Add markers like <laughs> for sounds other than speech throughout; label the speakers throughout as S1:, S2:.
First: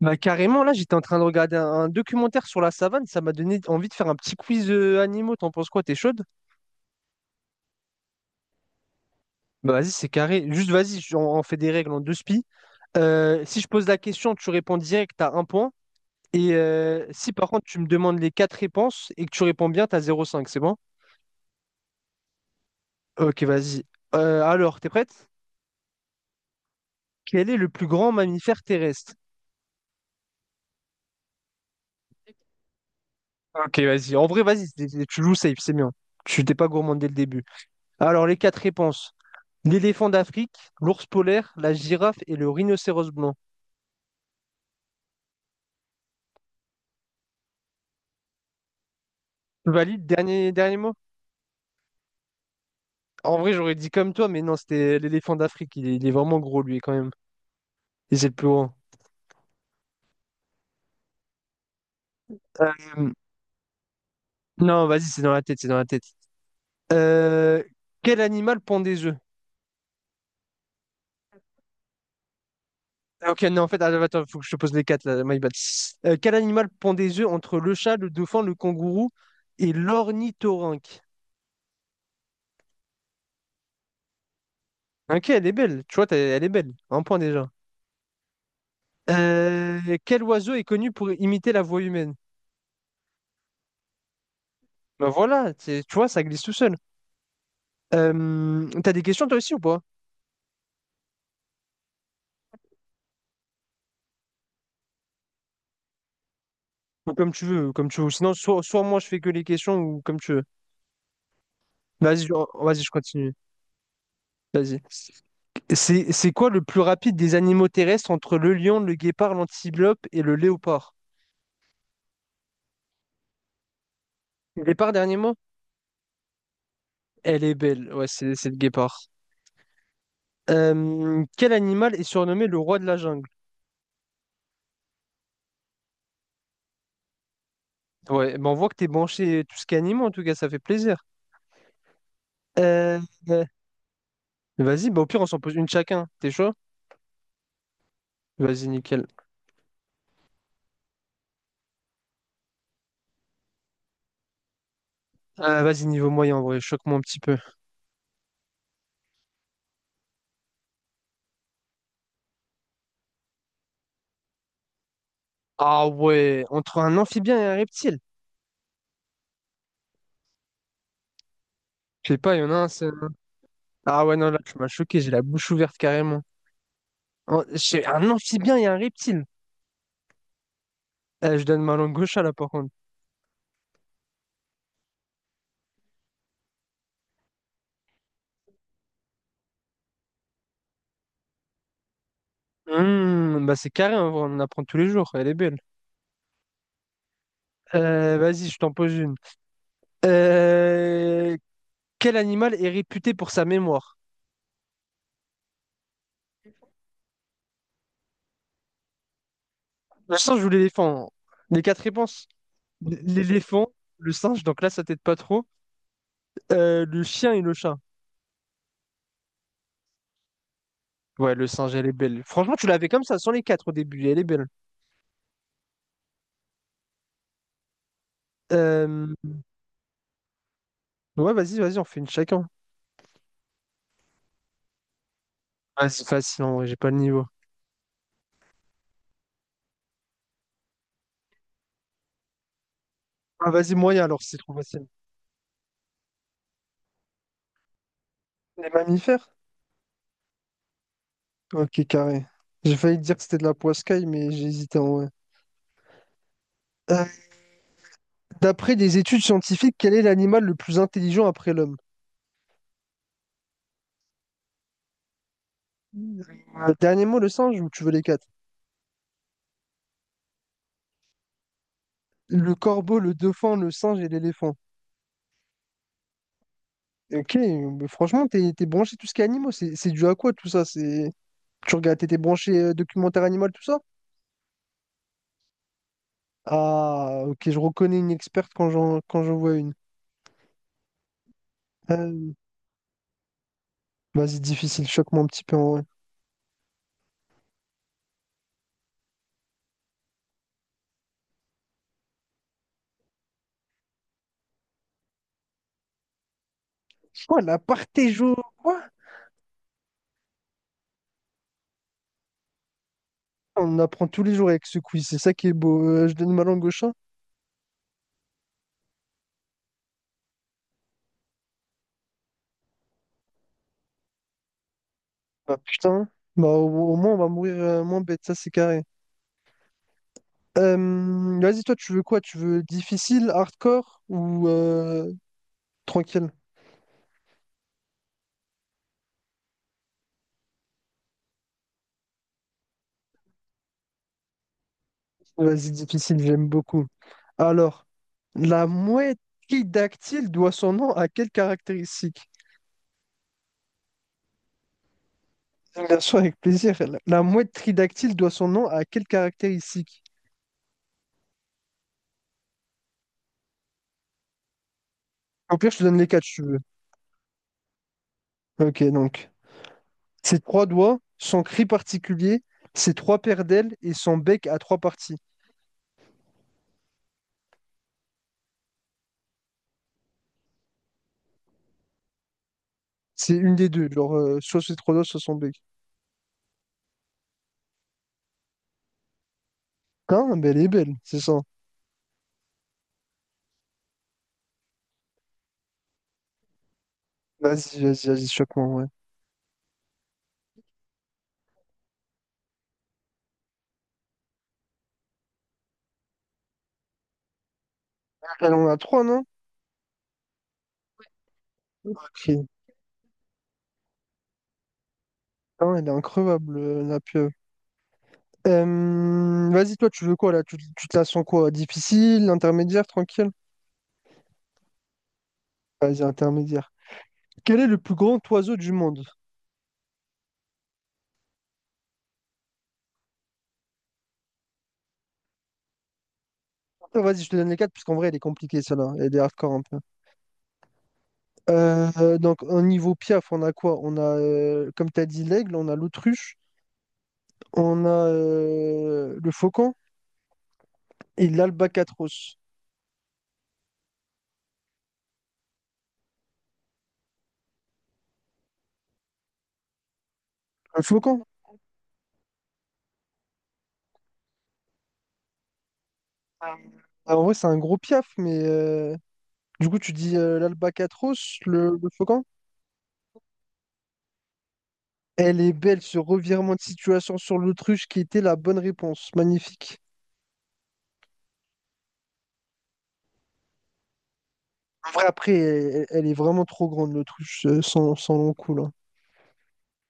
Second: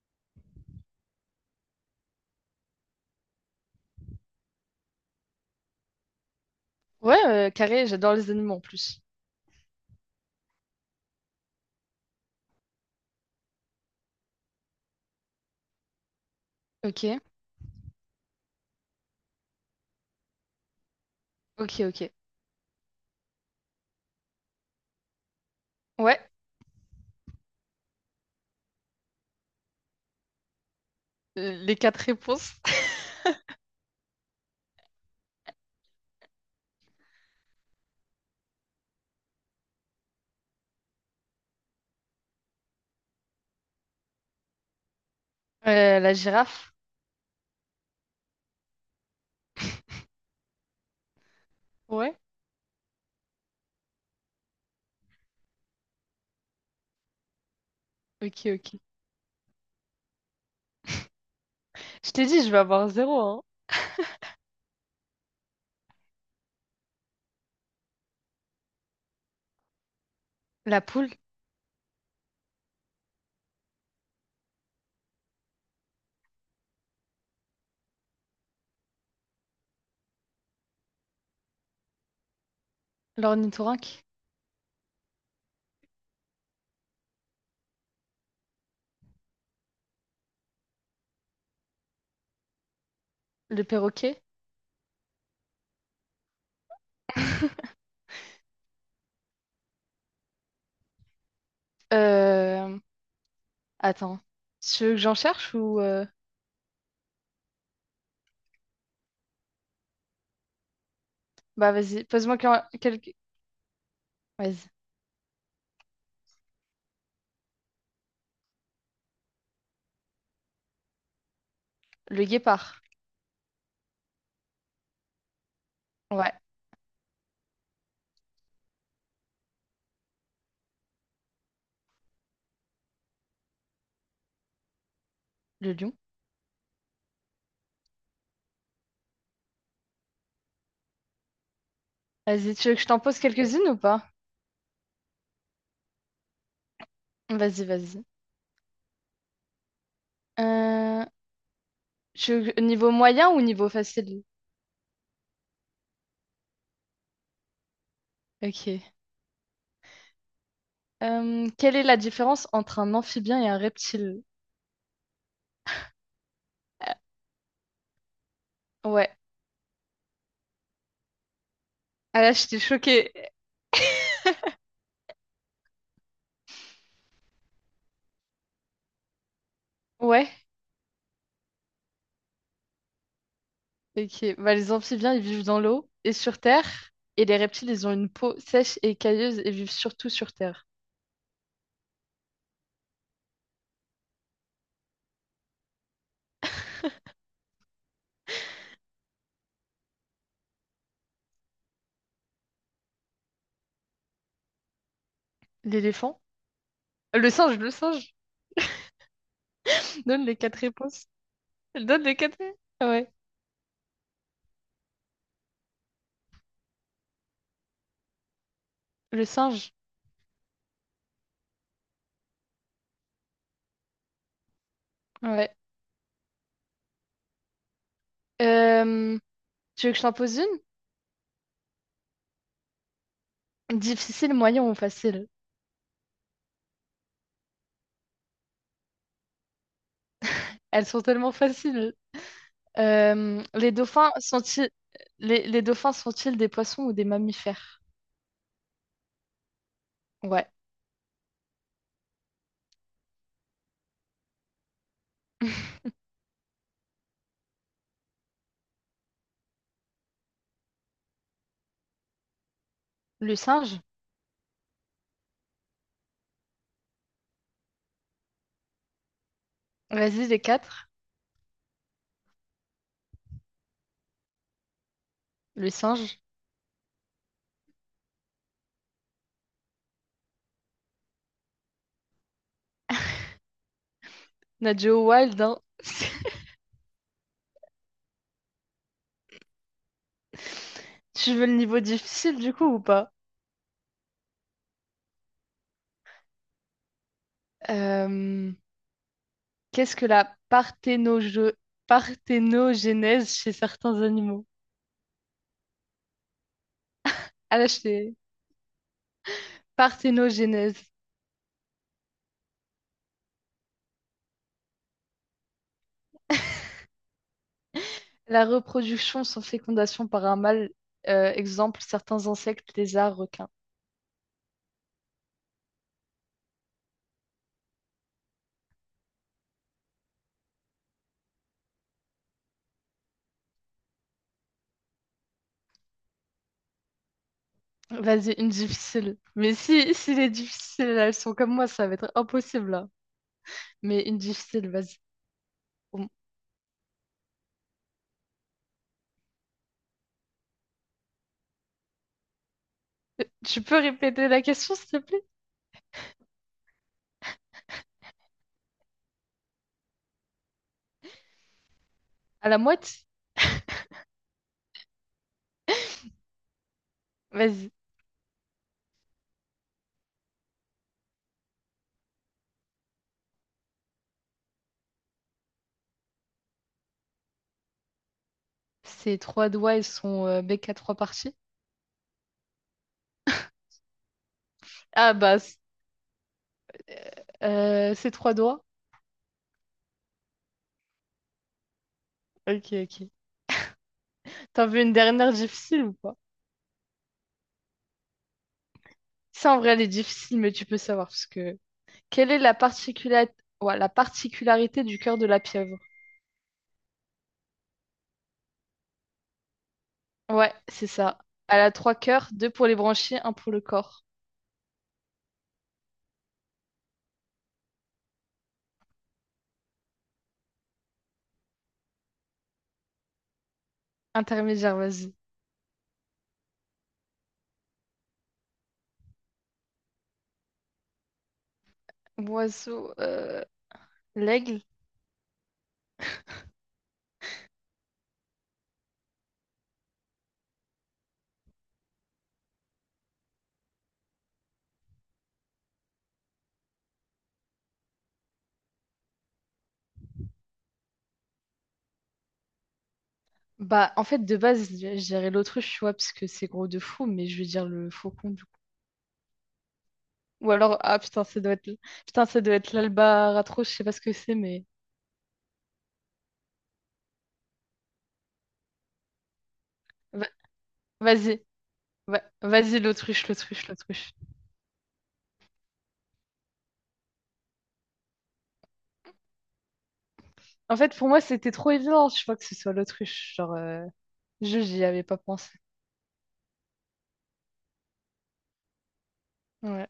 S1: Bah, carrément, là, j'étais en train de regarder un documentaire sur la savane. Ça m'a donné envie de faire un petit quiz animaux. T'en penses quoi? T'es chaude?
S2: Ouais, carré, j'adore les animaux en plus.
S1: Bah, vas-y, c'est carré. Juste, vas-y, on fait des règles en deux spi. Si je pose la question, tu réponds direct, t'as un point. Et
S2: Ok,
S1: si par contre, tu me demandes les quatre réponses et que tu réponds bien, t'as 0,5. C'est bon?
S2: ok, ok.
S1: Ok, vas-y. Alors, t'es prête?
S2: Ouais,
S1: Quel est le plus grand mammifère terrestre?
S2: les quatre réponses. <laughs>
S1: Ok, vas-y. En vrai, vas-y, tu joues safe, c'est bien. Tu t'es pas gourmand dès le début. Alors, les quatre réponses. L'éléphant d'Afrique, l'ours polaire, la girafe et le rhinocéros blanc.
S2: La girafe.
S1: Valide, dernier, dernier mot?
S2: Ouais,
S1: En vrai, j'aurais dit comme toi, mais non, c'était l'éléphant d'Afrique. Il est vraiment gros, lui, quand même. Et c'est le
S2: ok,
S1: plus grand.
S2: ok. Je t'ai dit, je vais avoir
S1: Euh,
S2: zéro, hein.
S1: non, vas-y, c'est dans la tête, c'est dans la tête. Euh, Quel animal pond des œufs?
S2: La poule,
S1: Ah, ok, non, en fait, attends, attends, faut que je te pose les quatre, là, my bad. Quel animal pond des œufs entre le chat, le dauphin, le kangourou et l'ornithorynque?
S2: l'ornithorynque,
S1: Ok, elle est belle. Tu vois, elle est belle. Un point déjà. Quel oiseau est connu pour imiter la voix humaine?
S2: le perroquet.
S1: Ben voilà, tu vois, ça glisse tout seul.
S2: <laughs>
S1: T'as des questions toi aussi ou pas?
S2: Euh... Attends, tu veux que j'en cherche ou...
S1: Ou comme tu veux, comme tu veux. Sinon, soit moi je fais que les questions ou comme tu veux.
S2: Bah vas-y,
S1: Vas-y, je-
S2: pose-moi
S1: Vas-y, je
S2: quelques...
S1: continue.
S2: Vas-y,
S1: Vas-y. C'est quoi le plus rapide des animaux terrestres entre le lion, le guépard, l'antilope et le léopard?
S2: le guépard.
S1: Guépard, dernier mot?
S2: Ouais,
S1: Elle est belle. Ouais, c'est le guépard. Quel animal est surnommé le roi de la jungle?
S2: le lion.
S1: Ouais, ben on voit que t'es branché tout ce qui est animaux, en tout cas, ça fait plaisir.
S2: Vas-y, tu veux que je
S1: Euh,
S2: t'en pose
S1: euh,
S2: quelques-unes ou pas?
S1: Vas-y, bah au pire, on s'en pose une chacun. T'es chaud?
S2: Vas-y, vas-y.
S1: Vas-y, nickel.
S2: Euh... Niveau moyen ou niveau facile?
S1: Vas-y, niveau moyen, en vrai, choque-moi un petit peu.
S2: Ok. Quelle est la différence entre un amphibien et un reptile?
S1: Ah ouais, entre un amphibien et un reptile.
S2: Ouais.
S1: Je sais
S2: Ah là,
S1: pas, il y en a
S2: j'étais
S1: un, c'est...
S2: choquée.
S1: Ah ouais, non, là, tu m'as choqué, j'ai la bouche ouverte carrément. J'ai un amphibien et un reptile.
S2: Ouais.
S1: Je donne ma langue gauche à là, par contre.
S2: Ok. Bah, les amphibiens, ils vivent dans l'eau et sur terre. Et les reptiles, ils ont une peau sèche et cailleuse et vivent surtout sur terre.
S1: Hmm, bah c'est carré, en vrai, on en apprend tous les jours, elle est belle. Vas-y, je t'en pose une. Euh, Quel animal est réputé pour sa mémoire?
S2: L'éléphant? Le singe. <laughs>
S1: Le
S2: Donne les
S1: singe ou
S2: quatre réponses.
S1: l'éléphant? Les quatre
S2: Donne les
S1: réponses.
S2: quatre. Ouais.
S1: L'éléphant, le singe, donc là, ça t'aide pas trop. Le chien et le chat.
S2: Le singe.
S1: Ouais, le singe, elle est belle. Franchement, tu l'avais comme ça, sans les quatre au début, elle est belle.
S2: Ouais.
S1: Euh,
S2: Euh, tu veux que je t'en pose une?
S1: Ouais, vas-y, vas-y, on fait une chacun.
S2: Difficile, moyen ou facile?
S1: Ah, c'est facile, en vrai, j'ai pas le niveau.
S2: Elles sont tellement faciles. Euh,
S1: Ah,
S2: les
S1: vas-y, moyen,
S2: dauphins
S1: alors, c'est trop
S2: sont-ils
S1: facile.
S2: les dauphins sont-ils des poissons ou des mammifères?
S1: Les mammifères?
S2: Ouais.
S1: Ok, carré. J'ai failli dire que c'était de la poiscaille, mais j'ai hésité en vrai.
S2: <laughs>
S1: Euh, D'après des études scientifiques, quel est l'animal le plus intelligent après l'homme?
S2: Le singe.
S1: Dernier mot, le singe, ou tu veux les quatre?
S2: Vas-y, les quatre.
S1: Le corbeau, le dauphin, le singe et l'éléphant.
S2: Le singe.
S1: Ok, mais franchement, t'es branché tout ce qui est animaux. C'est dû à quoi tout ça? C'est... Tu regardes, t'étais branché documentaire animal, tout ça?
S2: Nadjo Wild, hein. <laughs>
S1: Ah, ok, je reconnais une experte quand j'en vois une.
S2: Tu veux le niveau
S1: Euh,
S2: difficile du coup ou pas?
S1: Vas-y, difficile, choque-moi un petit peu en vrai.
S2: Euh, qu'est-ce que parthénogénèse chez certains animaux?
S1: Oh, la
S2: Ah là, je t'ai-
S1: partéjo, quoi?
S2: Parthénogénèse.
S1: On apprend tous les jours avec ce quiz, c'est ça qui est beau. Je donne ma langue au chat?
S2: La reproduction sans fécondation par un mâle. Exemple, certains insectes, lézards, requins.
S1: Bah putain, bah au moins on va mourir moins bête, ça c'est carré. Vas-y, toi, tu veux quoi? Tu veux difficile, hardcore ou tranquille?
S2: Vas-y, une difficile. Mais si les difficiles, elles sont comme moi, ça va être impossible là. Mais une difficile, vas-y.
S1: Vas-y, difficile, j'aime beaucoup. Alors, la mouette dactyle doit son nom à quelle caractéristique?
S2: Tu peux répéter la question, s'il te plaît?
S1: Bien sûr, avec plaisir. La mouette tridactyle doit son nom à quelle caractéristique?
S2: À la moite?
S1: Au pire, je te donne les quatre, si tu veux.
S2: Vas-y.
S1: Ok, donc, ses trois doigts, son cri particulier, ses trois paires d'ailes et son bec à trois parties.
S2: Ses trois doigts et son bec à trois parties?
S1: C'est une des deux, genre, soit ses trois doigts,
S2: Ah
S1: soit son
S2: bah, c-
S1: bec.
S2: ses trois doigts?
S1: Hein, mais elle est belle, c'est ça.
S2: Ok, ok. T'en veux une dernière difficile ou pas?
S1: Vas-y, choque-moi, ouais.
S2: Ça, en vrai, elle est difficile, mais tu peux savoir, parce que... Quelle est la particula- ouais, la particularité du cœur de la pieuvre?
S1: Elle en a trois, non?
S2: Ouais, c'est ça. Elle a trois cœurs,
S1: Ok.
S2: deux pour les branchies, un pour le corps.
S1: Non, elle est increvable, la pieuvre. Vas-y, toi, tu veux quoi, là? Tu te la sens quoi? Difficile, intermédiaire, tranquille?
S2: Intermédiaire, vas-y.
S1: Vas-y, intermédiaire. Quel est le plus grand oiseau du monde?
S2: Oiseau, l'aigle.
S1: Vas-y, je te donne les quatre, parce qu'en vrai, elle est compliquée, celle-là. Elle est hardcore un peu. Donc, au niveau Piaf, on a quoi? On a, comme tu as dit, l'aigle, on a l'autruche, on a le faucon et l'albatros.
S2: Bah, en fait, de base, je dirais l'autruche, tu vois, parce que c'est gros de fou, mais je vais dire le faucon, du coup. Ou alors,
S1: Le
S2: ah
S1: faucon?
S2: putain, ça doit être, putain, ça doit être l'albatros, je sais pas ce que c'est, mais
S1: Ah, en vrai, c'est un gros Piaf, mais du coup, tu dis
S2: va- vas-y,
S1: l'albatros, le faucon?
S2: vas-y, l'autruche, l'autruche, l'autruche.
S1: Elle est belle, ce revirement de situation sur l'autruche qui était la bonne réponse. Magnifique.
S2: En fait, pour moi, c'était trop évident, je crois que ce soit l'autruche. J'y
S1: En
S2: avais
S1: vrai,
S2: pas
S1: après,
S2: pensé.
S1: elle est vraiment trop grande, l'autruche, sans long coup, là.
S2: Ouais,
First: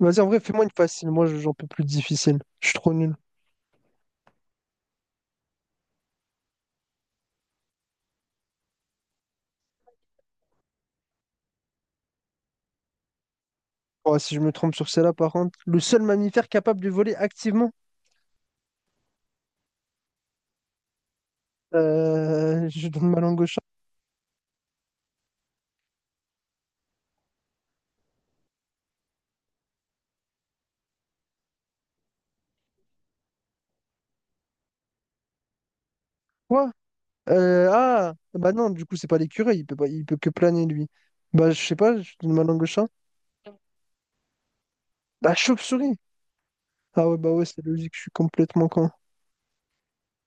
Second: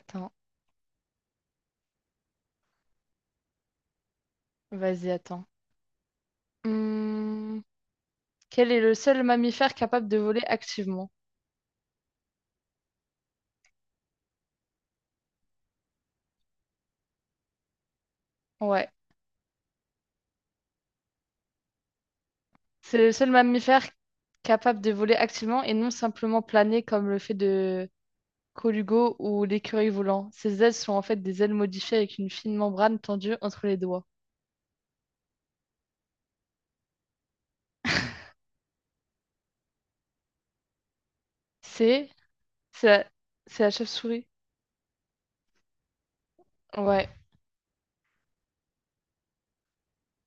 S1: Vas-y, en vrai, fais-moi une facile. Moi, j'en peux plus de difficile. Je suis trop nul.
S2: vas-y, attends. Hmm, quel est le seul mammifère capable de voler activement?
S1: Oh, si je me trompe sur celle-là, par contre, le seul mammifère capable de voler activement.
S2: Ouais,
S1: <laughs> Je
S2: c'est
S1: donne
S2: le
S1: ma
S2: seul
S1: langue au chat.
S2: mammifère capable de voler activement et non simplement planer comme le fait de Colugo ou l'écureuil volant. Ces ailes sont en fait des ailes modifiées avec une fine membrane tendue entre les doigts.
S1: Quoi? Ah, bah non, du coup, c'est pas l'écureuil. Il peut pas, il peut que planer, lui. Bah, je sais pas,
S2: C'est
S1: je donne ma langue au
S2: c'est
S1: chat.
S2: la, c'est la chauve-souris.
S1: La chauve-souris. Ah
S2: Ouais.
S1: ouais, bah ouais, c'est logique, je suis complètement con.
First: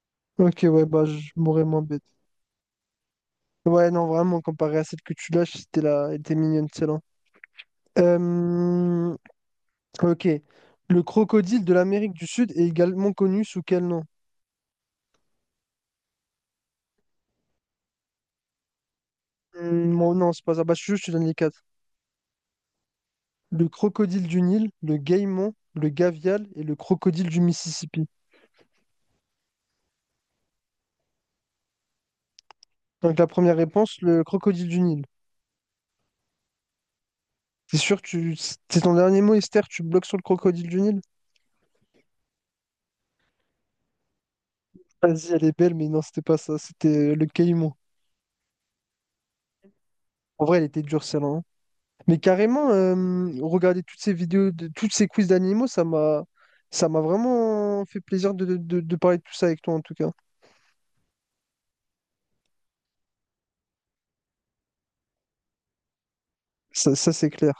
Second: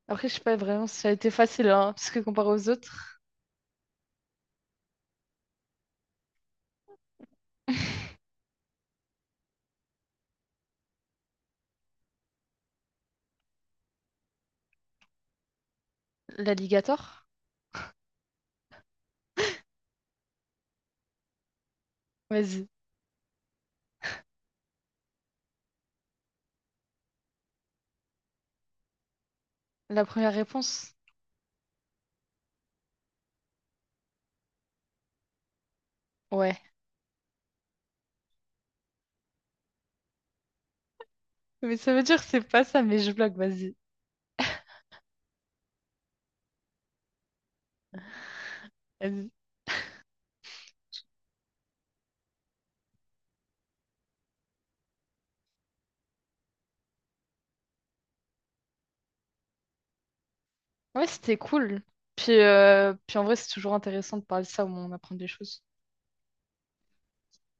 S2: Après, je sais pas
S1: Ok, ouais,
S2: vraiment si
S1: bah,
S2: ça a été
S1: je mourrais
S2: facile,
S1: moins
S2: hein,
S1: bête.
S2: parce que comparé aux autres.
S1: Ouais, non, vraiment, comparé à celle que tu lâches, c'était là, elle était mignonne, celle-là.
S2: <laughs>
S1: Euh, Ok. Le crocodile de l'Amérique du Sud est également connu sous quel nom?
S2: L'alligator?
S1: Hmm, bon, non, c'est pas ça. Bah, je te donne les quatre.
S2: Vas-y.
S1: Le crocodile du Nil, le caïman, le gavial et le crocodile du Mississippi.
S2: La première réponse?
S1: Donc la première réponse, le crocodile du Nil.
S2: Ouais.
S1: T'es sûr que tu... c'est ton dernier mot, Esther? Tu bloques sur le crocodile du Nil?
S2: Mais ça veut dire que c'est pas ça, mais je blague, vas-y.
S1: Vas-y, elle est belle, mais non, c'était pas ça. C'était le caïman.
S2: Vas-y.
S1: En vrai, elle était dure, celle-là, hein. Mais carrément, regarder toutes ces vidéos, de... toutes ces quiz d'animaux, ça m'a vraiment fait plaisir de de parler de tout ça avec toi, en tout cas.
S2: Ouais, c'était cool. Puis, puis en vrai, c'est toujours intéressant de parler de ça au moment où on apprend des choses.
S1: Ça, c'est clair.